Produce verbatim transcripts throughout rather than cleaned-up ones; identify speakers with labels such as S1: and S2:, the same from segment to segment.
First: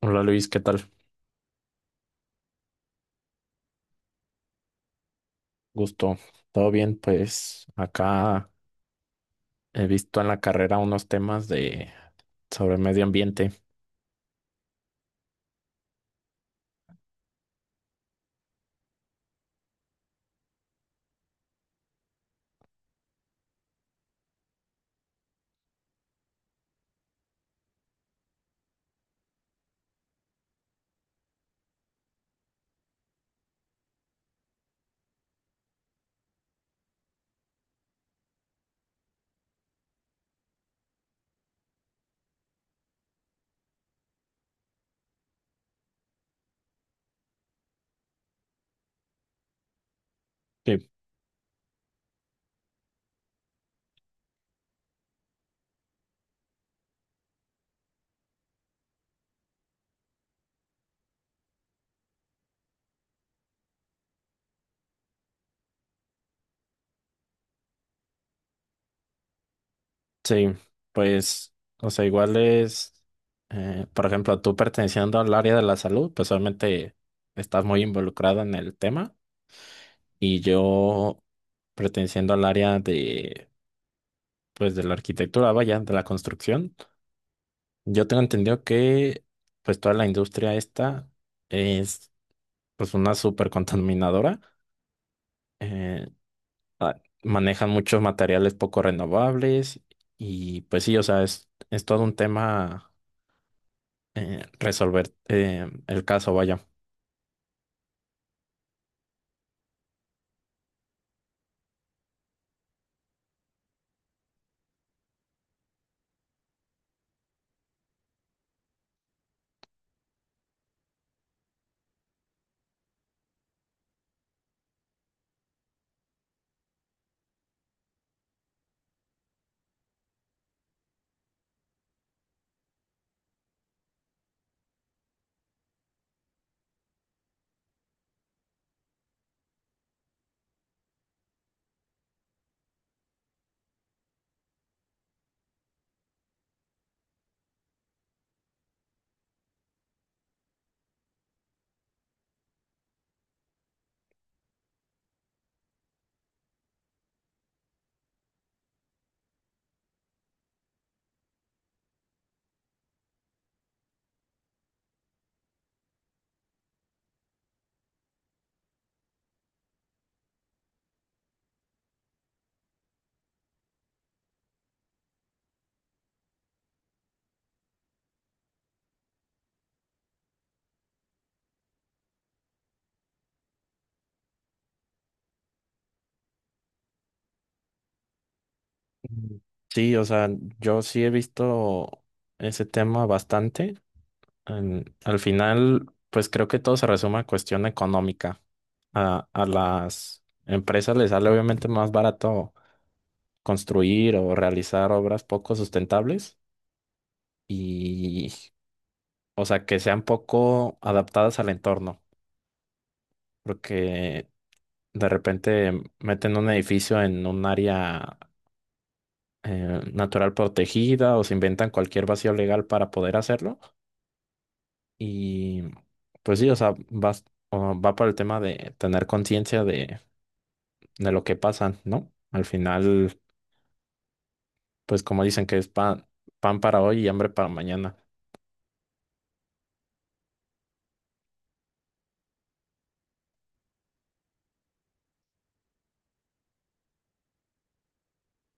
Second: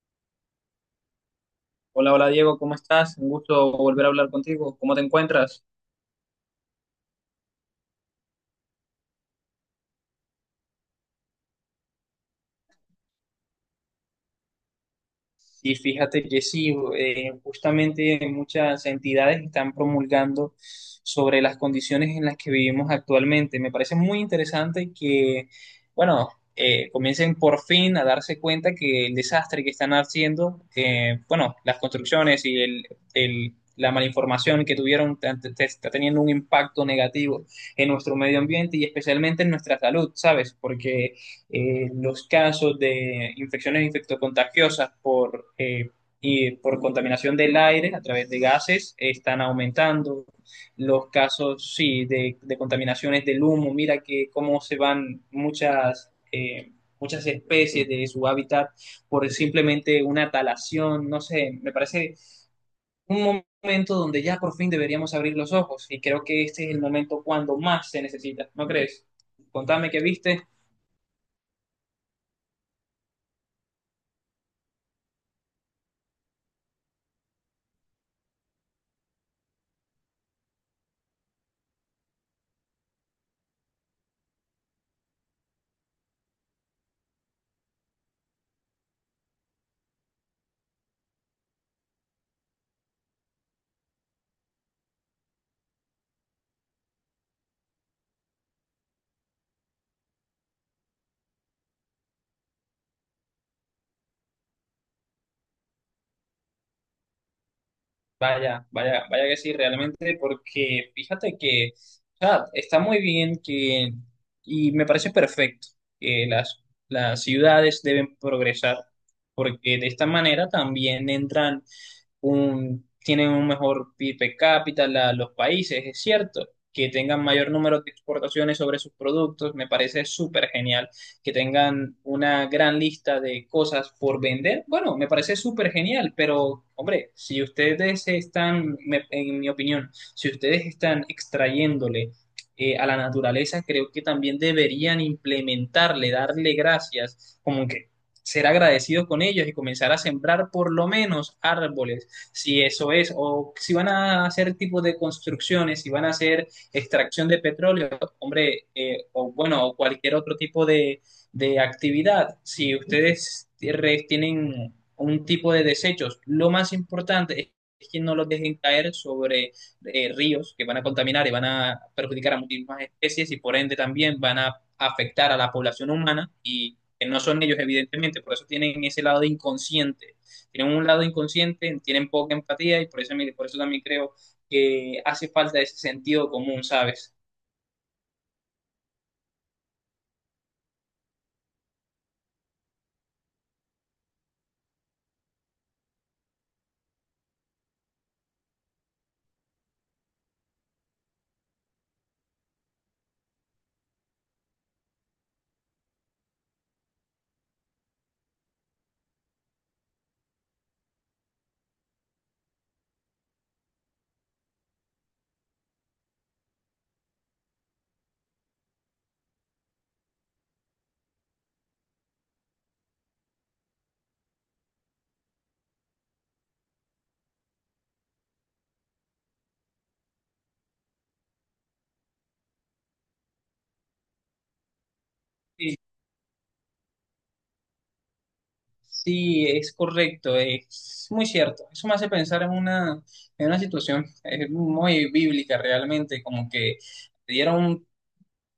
S1: Hola Luis, ¿qué tal?
S2: Hola, hola Diego, ¿cómo estás? Un gusto volver a hablar contigo. ¿Cómo te encuentras?
S1: Gusto. ¿Todo bien? Pues acá he visto en la carrera unos temas de sobre medio ambiente.
S2: Y fíjate que sí, eh, justamente muchas entidades están promulgando sobre las condiciones en las que vivimos actualmente. Me parece muy interesante que, bueno, eh, comiencen por fin a darse cuenta que el desastre que están haciendo, eh, bueno, las construcciones y el, el- la malinformación que tuvieron tan- te- te- está teniendo un impacto negativo en nuestro medio ambiente y especialmente en nuestra salud, ¿sabes? Porque eh, los casos de infecciones infectocontagiosas por, eh, y por contaminación del aire a través de gases están aumentando.
S1: Sí.
S2: Los casos, sí, de, de contaminaciones del humo, mira que cómo se van muchas, eh, muchas especies de su hábitat por simplemente una talación, no sé, me parece un momento donde ya por fin deberíamos abrir los ojos y creo que este es el momento cuando más se necesita, ¿no crees? Contame qué viste.
S1: Sí, pues, o sea, igual es, eh, por ejemplo, tú perteneciendo al área de la salud, pues obviamente estás muy involucrado en el tema y yo perteneciendo al área de, pues, de la arquitectura, vaya, de la construcción, yo tengo entendido que, pues, toda la industria esta es, pues, una súper contaminadora. eh, ah, Manejan muchos materiales poco renovables y pues sí, o sea, es, es todo un tema eh, resolver eh, el caso, vaya.
S2: Vaya, vaya, vaya que sí, realmente, porque fíjate que, o sea, está muy bien que, y me parece perfecto que las, las ciudades deben progresar, porque de esta manera también entran un, tienen un mejor P I B per cápita la- los países, es cierto, que tengan mayor número de exportaciones sobre sus productos, me parece súper genial que tengan una gran lista de cosas por vender, bueno, me parece súper genial, pero hombre, si ustedes están, me- en mi opinión, si ustedes están extrayéndole eh, a la naturaleza, creo que también deberían implementarle, darle gracias, como que ser agradecidos con ellos y comenzar a sembrar por lo menos árboles, si eso es, o si van a hacer tipo de construcciones, si van a hacer extracción de petróleo, hombre, eh, o bueno, o cualquier otro tipo de de actividad, si ustedes re- tienen un tipo de desechos, lo más importante es que no los dejen caer sobre eh, ríos que van a contaminar y van a perjudicar a muchísimas especies y por ende también van a afectar a la población humana y que no son ellos evidentemente, por eso tienen ese lado inconsciente. Tienen un lado inconsciente, tienen poca empatía y por eso, por eso también creo que hace falta ese sentido común, ¿sabes?
S1: Mm. Sí, o sea, yo sí he visto ese tema bastante. En- al final, pues creo que todo se resume a cuestión económica. A, a las empresas les sale obviamente más barato construir o realizar obras poco sustentables y, o sea, que sean poco adaptadas al entorno. Porque de repente meten un edificio en un área eh, natural protegida o se inventan cualquier vacío legal para poder hacerlo. Y pues sí, o sea, vas- o va por el tema de tener conciencia de, de lo que pasa, ¿no? Al final, pues como dicen que es pan, pan para hoy y hambre para mañana.
S2: Sí, es correcto, es muy cierto. Eso me hace pensar en una, en una situación eh, muy bíblica realmente, como que dieron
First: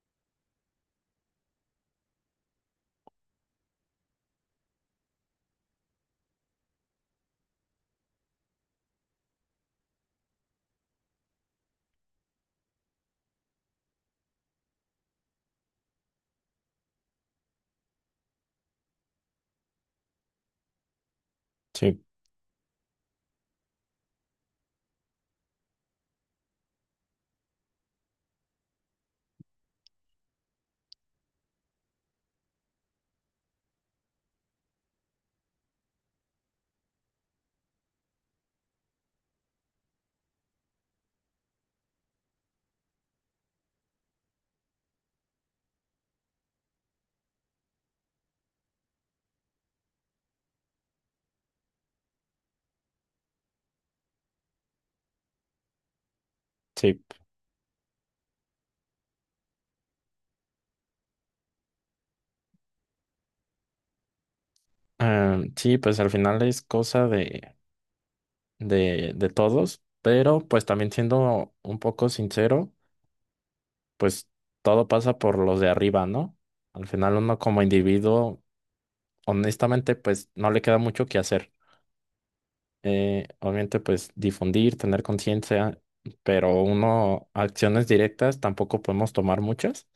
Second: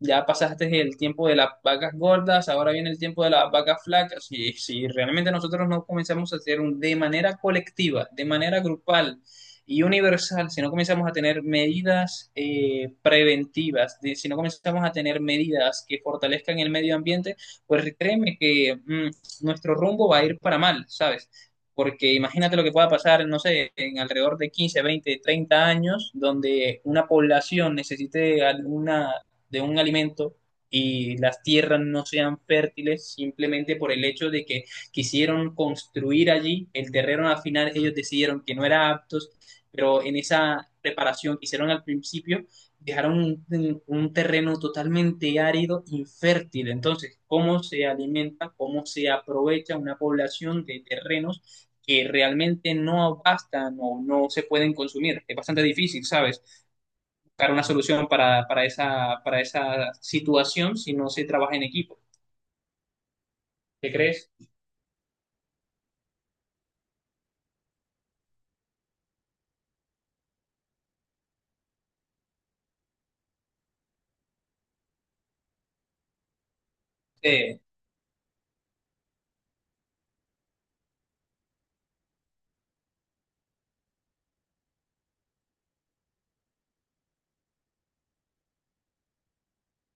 S2: ya pasaste el tiempo de las vacas gordas, ahora viene el tiempo de las vacas flacas. Y si realmente nosotros no comenzamos a hacer un, de manera colectiva, de manera grupal y universal, si no comenzamos a tener medidas eh, preventivas, de- si no comenzamos a tener medidas que fortalezcan el medio ambiente, pues créeme que mm, nuestro rumbo va a ir para mal, ¿sabes?
S1: Sí,
S2: Porque imagínate lo que pueda pasar, no sé, en alrededor de quince veinte treinta años, donde una población necesite alguna de un alimento y las tierras no sean fértiles simplemente por el hecho de que quisieron construir allí el terreno, al final ellos decidieron que no era aptos, pero en esa preparación que hicieron al principio dejaron un, un terreno totalmente árido, infértil. Entonces, ¿cómo se alimenta, cómo se aprovecha una población de terrenos que realmente no bastan o no se pueden consumir? Es bastante difícil, ¿sabes?
S1: sí.
S2: Una solución para, para, esa, para esa situación si no se trabaja en equipo. ¿Qué crees?
S1: Eh, sí, pues al final es cosa de, de, de todos, pero pues también siendo un poco sincero. Pues todo pasa por los de arriba, ¿no? Al final uno
S2: Eh,
S1: como individuo, honestamente, pues no le queda mucho que hacer. Eh, obviamente, pues difundir, tener conciencia, pero uno, acciones directas tampoco podemos tomar muchas.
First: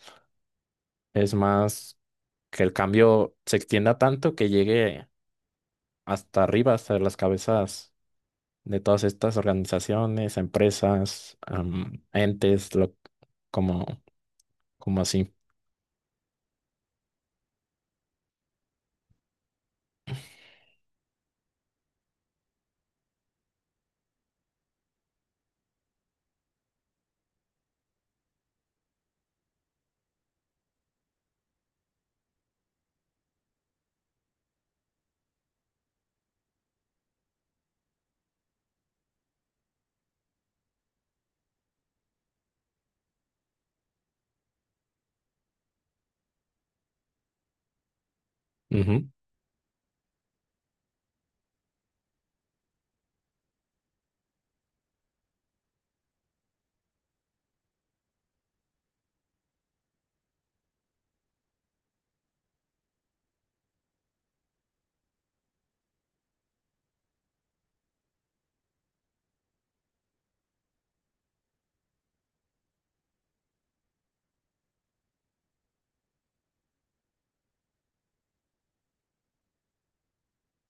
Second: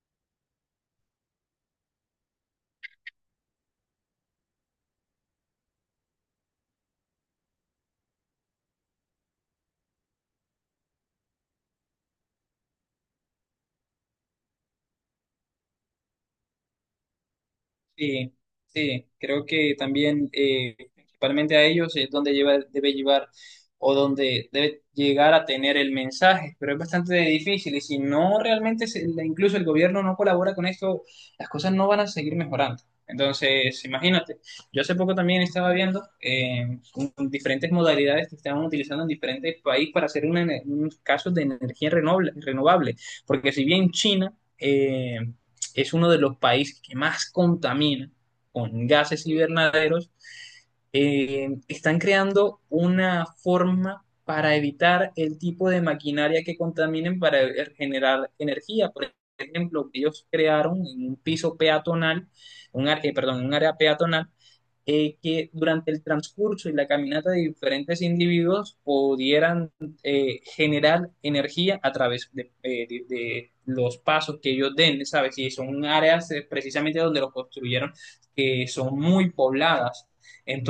S1: Es más que el cambio se extienda tanto que llegue hasta arriba, hasta las cabezas de todas estas organizaciones, empresas, am, entes, lo, como, como así.
S2: Sí, sí, creo que también eh, principalmente a ellos es donde lleva, debe llevar o donde debe llegar a tener el mensaje, pero es bastante difícil y si no realmente, se- incluso el gobierno no colabora con esto, las cosas no van a seguir mejorando. Entonces, imagínate, yo hace poco también estaba viendo eh, un- diferentes modalidades que estaban utilizando en diferentes países para hacer una, ener- unos casos de energía renovable, renovable, porque si bien China... eh, es uno de los países que más contamina con
S1: Ujú.
S2: gases invernaderos, eh, están creando una forma para evitar el tipo de maquinaria que contaminen para generar energía. Por ejemplo, ellos crearon en un piso peatonal, un, ar- eh, perdón, un área peatonal, eh, que durante el transcurso y la caminata de diferentes individuos pudieran eh, generar energía a través de, eh, de- de los pasos que ellos den, ¿sabes? Y son áreas eh, precisamente donde los construyeron que eh, son muy pobladas.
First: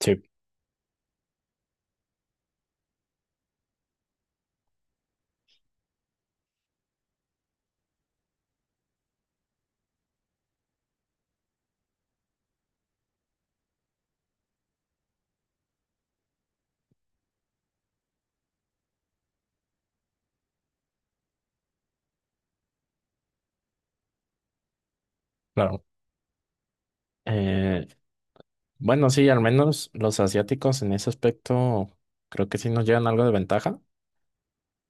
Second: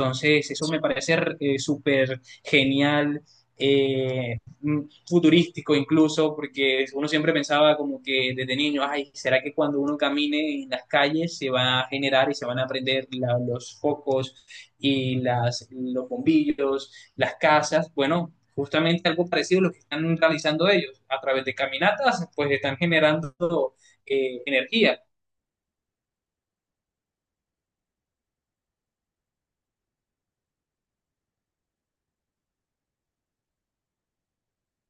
S1: Sí,
S2: eso me parece eh, súper genial. eh, mm, Futurístico incluso, porque uno siempre pensaba como que desde niño, ay, ¿será que cuando uno camine en las calles se va a generar y se van a prender la- los focos y las, los bombillos, las casas? Bueno, justamente algo parecido a lo que están realizando ellos. A través de caminatas, pues están generando eh, energía
S1: claro. Eh, Bueno, sí, al menos los asiáticos en ese aspecto creo que sí nos llevan algo de ventaja.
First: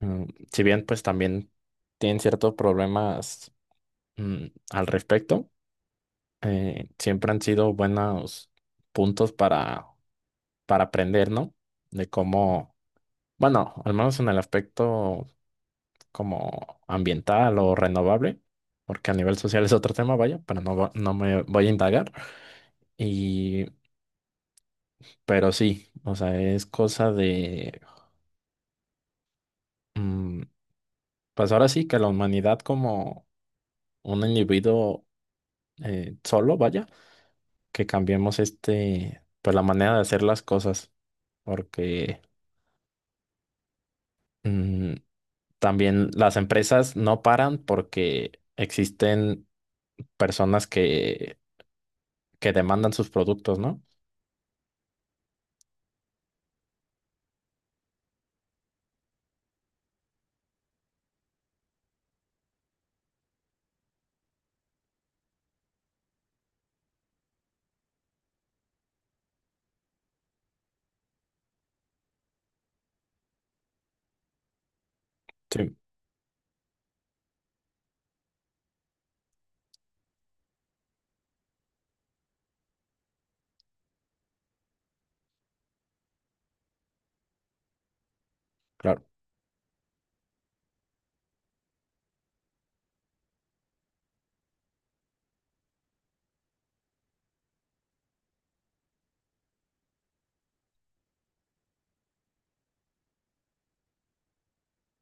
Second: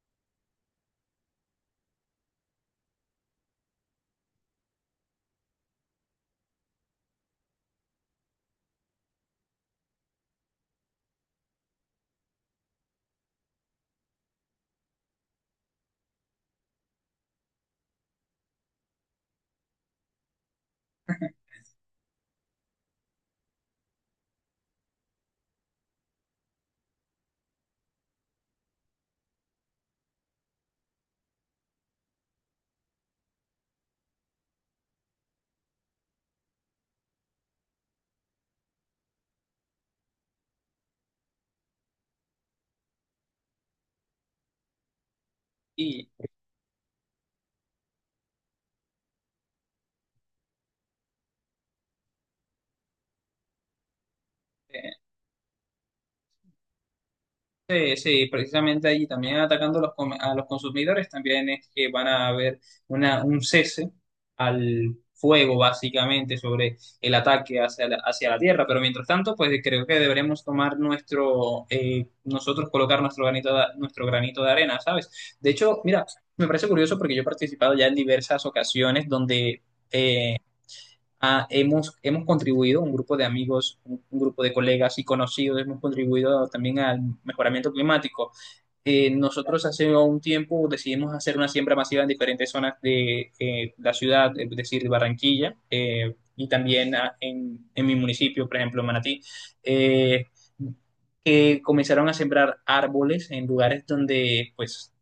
S1: Mm, si bien pues también tienen ciertos problemas mm, al respecto, eh, siempre han sido buenos puntos para, para aprender, ¿no? De cómo, bueno, al menos en el aspecto como ambiental o renovable, porque a nivel social es otro tema, vaya, pero no, va- no me voy a indagar. Y, pero sí, o sea, es cosa de... mm, pues ahora sí que la humanidad como un individuo eh, solo, vaya, que cambiemos este, pues la manera de hacer las cosas, porque mm,
S2: y
S1: también las empresas no paran porque existen personas que, que demandan sus productos, ¿no?
S2: eh, sí, sí, precisamente allí también atacando a los, come- a los consumidores, también es que van a haber una, un cese al fuego básicamente sobre el ataque hacia la, hacia la tierra, pero mientras tanto, pues creo que deberemos tomar nuestro, eh, nosotros colocar nuestro granito de, nuestro granito de arena, ¿sabes? De
S1: Sí,
S2: hecho, mira, me parece curioso porque yo he participado ya en diversas ocasiones donde... ah, hemos, hemos contribuido, un grupo de amigos, un un grupo de colegas y conocidos, hemos contribuido también al mejoramiento climático.
S1: claro,
S2: Eh, nosotros hace un tiempo decidimos hacer una siembra masiva en diferentes zonas de eh, la ciudad, es decir, Barranquilla, eh, y también ah, en, en mi municipio, por ejemplo, Manatí. Eh, que comenzaron a sembrar árboles en lugares donde pues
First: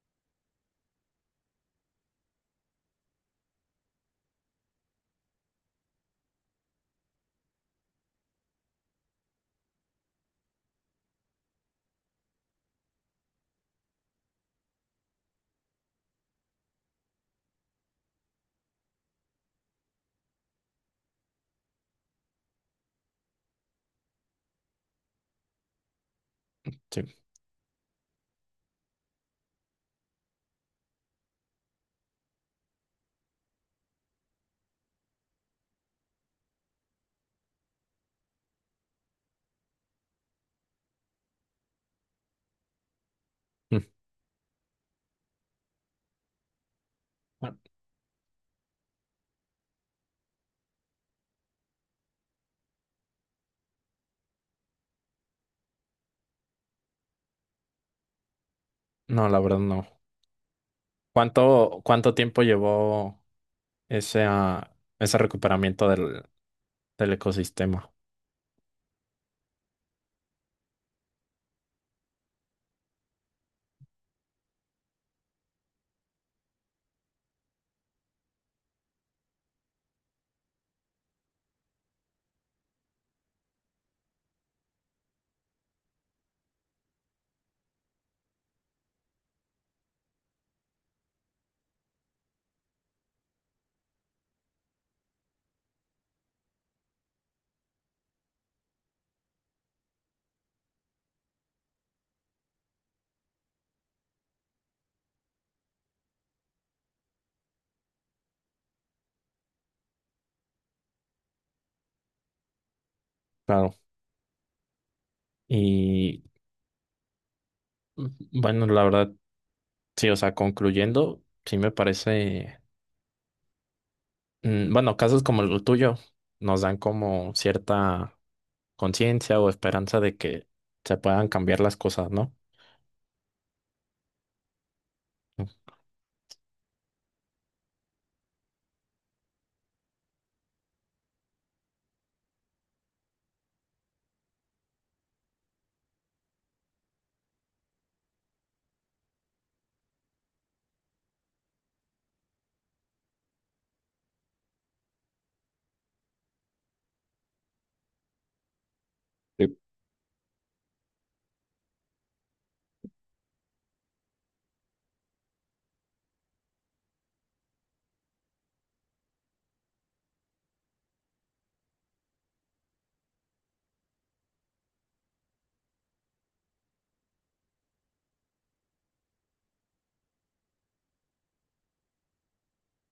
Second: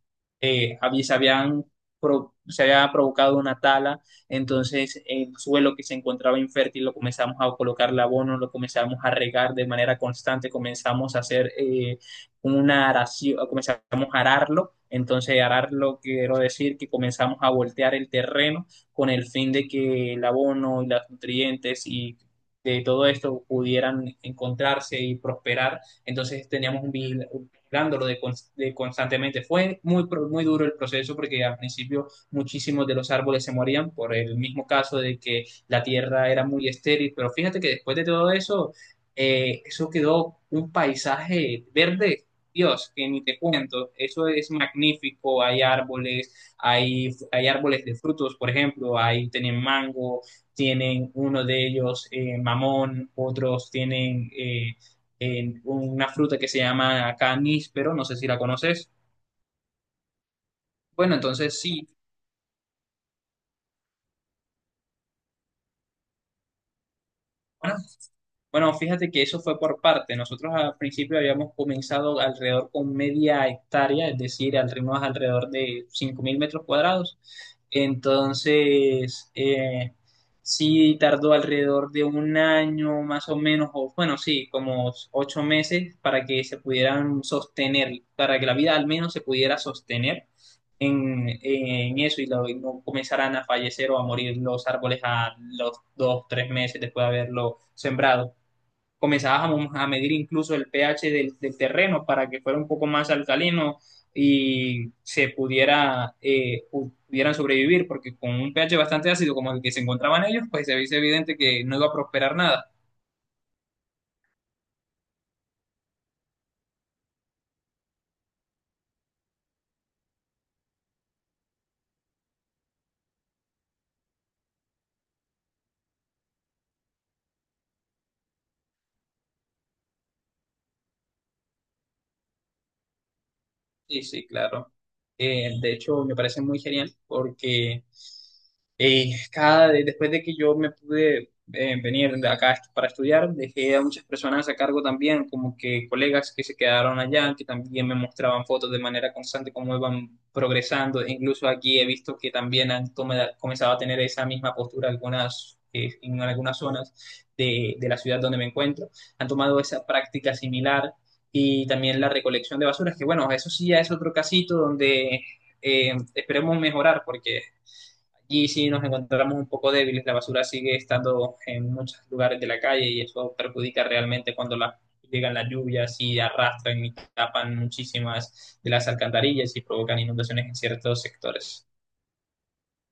S2: eh, había- se habían pro- se había provocado una tala, entonces el suelo que se encontraba infértil lo comenzamos a colocar el abono, lo comenzamos a regar de manera constante, comenzamos a hacer eh, una aración, comenzamos a ararlo, entonces ararlo quiero decir que comenzamos a voltear el terreno con el fin de que el abono y los nutrientes y de todo esto pudieran encontrarse y prosperar, entonces teníamos un
S1: sí.
S2: vigilándolo de, de constantemente. Fue muy, muy duro el proceso porque al principio muchísimos de los árboles se morían por el mismo caso de que la tierra era muy estéril, pero fíjate que después de todo eso, eh, eso quedó un paisaje verde, Dios, que ni te
S1: Mm.
S2: cuento, eso es magnífico, hay árboles, hay, hay
S1: Bueno,
S2: árboles de frutos, por ejemplo, ahí tienen mango, tienen uno de ellos eh, mamón, otros tienen eh, en una fruta que se llama caníspero, no sé si la conoces.
S1: no, la verdad no.
S2: Bueno, entonces
S1: ¿Cuánto,
S2: sí,
S1: cuánto tiempo llevó ese, ah, ese recuperamiento del, del
S2: una
S1: ecosistema?
S2: bueno, fíjate que eso fue por parte. Nosotros al principio habíamos comenzado alrededor con media hectárea, es decir, al ritmo alrededor de cinco mil metros cuadrados. Entonces, eh, sí tardó alrededor de un año más o menos, o bueno, sí, como ocho meses para que se pudieran sostener, para que la vida al menos se pudiera sostener en, en eso y, lo- y no comenzaran a fallecer o a morir los árboles a los dos, tres meses después de haberlo sembrado, comenzabas a a medir incluso el pH del, del terreno para que fuera un poco más alcalino y se pudiera, eh, pudieran sobrevivir, porque con un pH bastante ácido como el que se encontraban ellos, pues se veía evidente que no iba a prosperar nada.
S1: Claro. Y bueno, la verdad, sí, o sea, concluyendo, sí me parece, mm, bueno, casos como el tuyo nos dan como cierta conciencia o esperanza de que se puedan cambiar las cosas, ¿no?
S2: Sí, sí, claro. Eh, de hecho, me parece muy genial porque eh, cada, de- después de que yo me pude eh, venir de acá est- para estudiar, dejé a muchas personas a cargo también, como que colegas que se quedaron allá, que también me mostraban fotos de manera constante, cómo iban progresando. E incluso aquí he visto que también han tome- comenzado a tener esa misma postura algunas, eh, en algunas zonas de, de la ciudad donde me encuentro. Han
S1: Sí.
S2: tomado esa práctica similar y también la recolección de basuras, que bueno, eso sí ya es otro casito donde eh, esperemos mejorar porque allí sí nos encontramos un poco débiles, la basura sigue estando en muchos lugares de la calle y eso perjudica realmente cuando la, llegan las lluvias y arrastran y tapan muchísimas de las alcantarillas y provocan inundaciones en ciertos sectores.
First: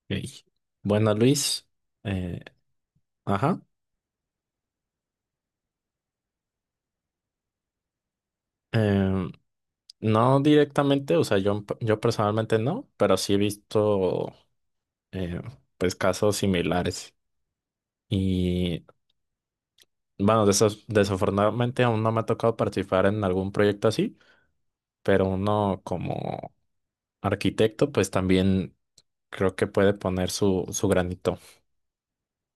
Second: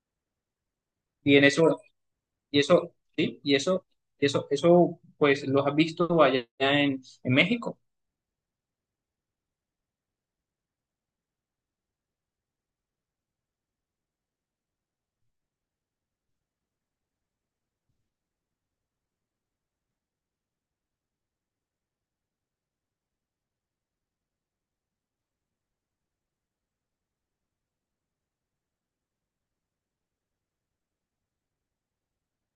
S1: Ok. Bueno,
S2: Y en
S1: Luis,
S2: eso,
S1: eh,
S2: y eso, sí, y
S1: ajá,
S2: eso, eso, eso, pues los has visto allá en, en México.
S1: em, no directamente, o sea, yo, yo personalmente no, pero sí he visto eh, pues casos similares y bueno, desaf- desafortunadamente aún no me ha tocado participar en algún proyecto así pero uno como arquitecto, pues también creo que puede poner su, su granito.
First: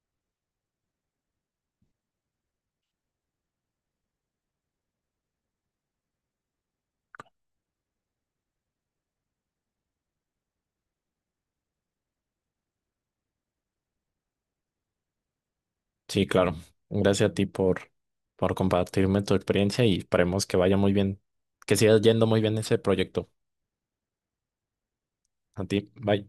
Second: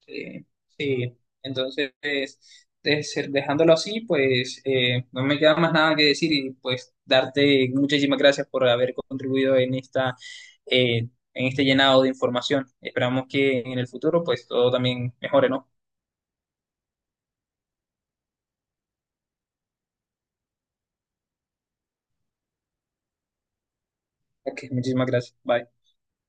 S2: Sí, sí. Entonces de ser- dejándolo así, pues eh, no me queda más nada que decir y pues darte muchísimas gracias por haber contribuido en esta eh, en este llenado de información. Esperamos que en el futuro pues todo también mejore, ¿no?
S1: Sí, claro. Gracias a ti por, por compartirme tu experiencia y esperemos que vaya muy bien, que siga yendo muy bien ese proyecto.
S2: Ok, muchísimas gracias.
S1: A
S2: Bye.
S1: ti, bye.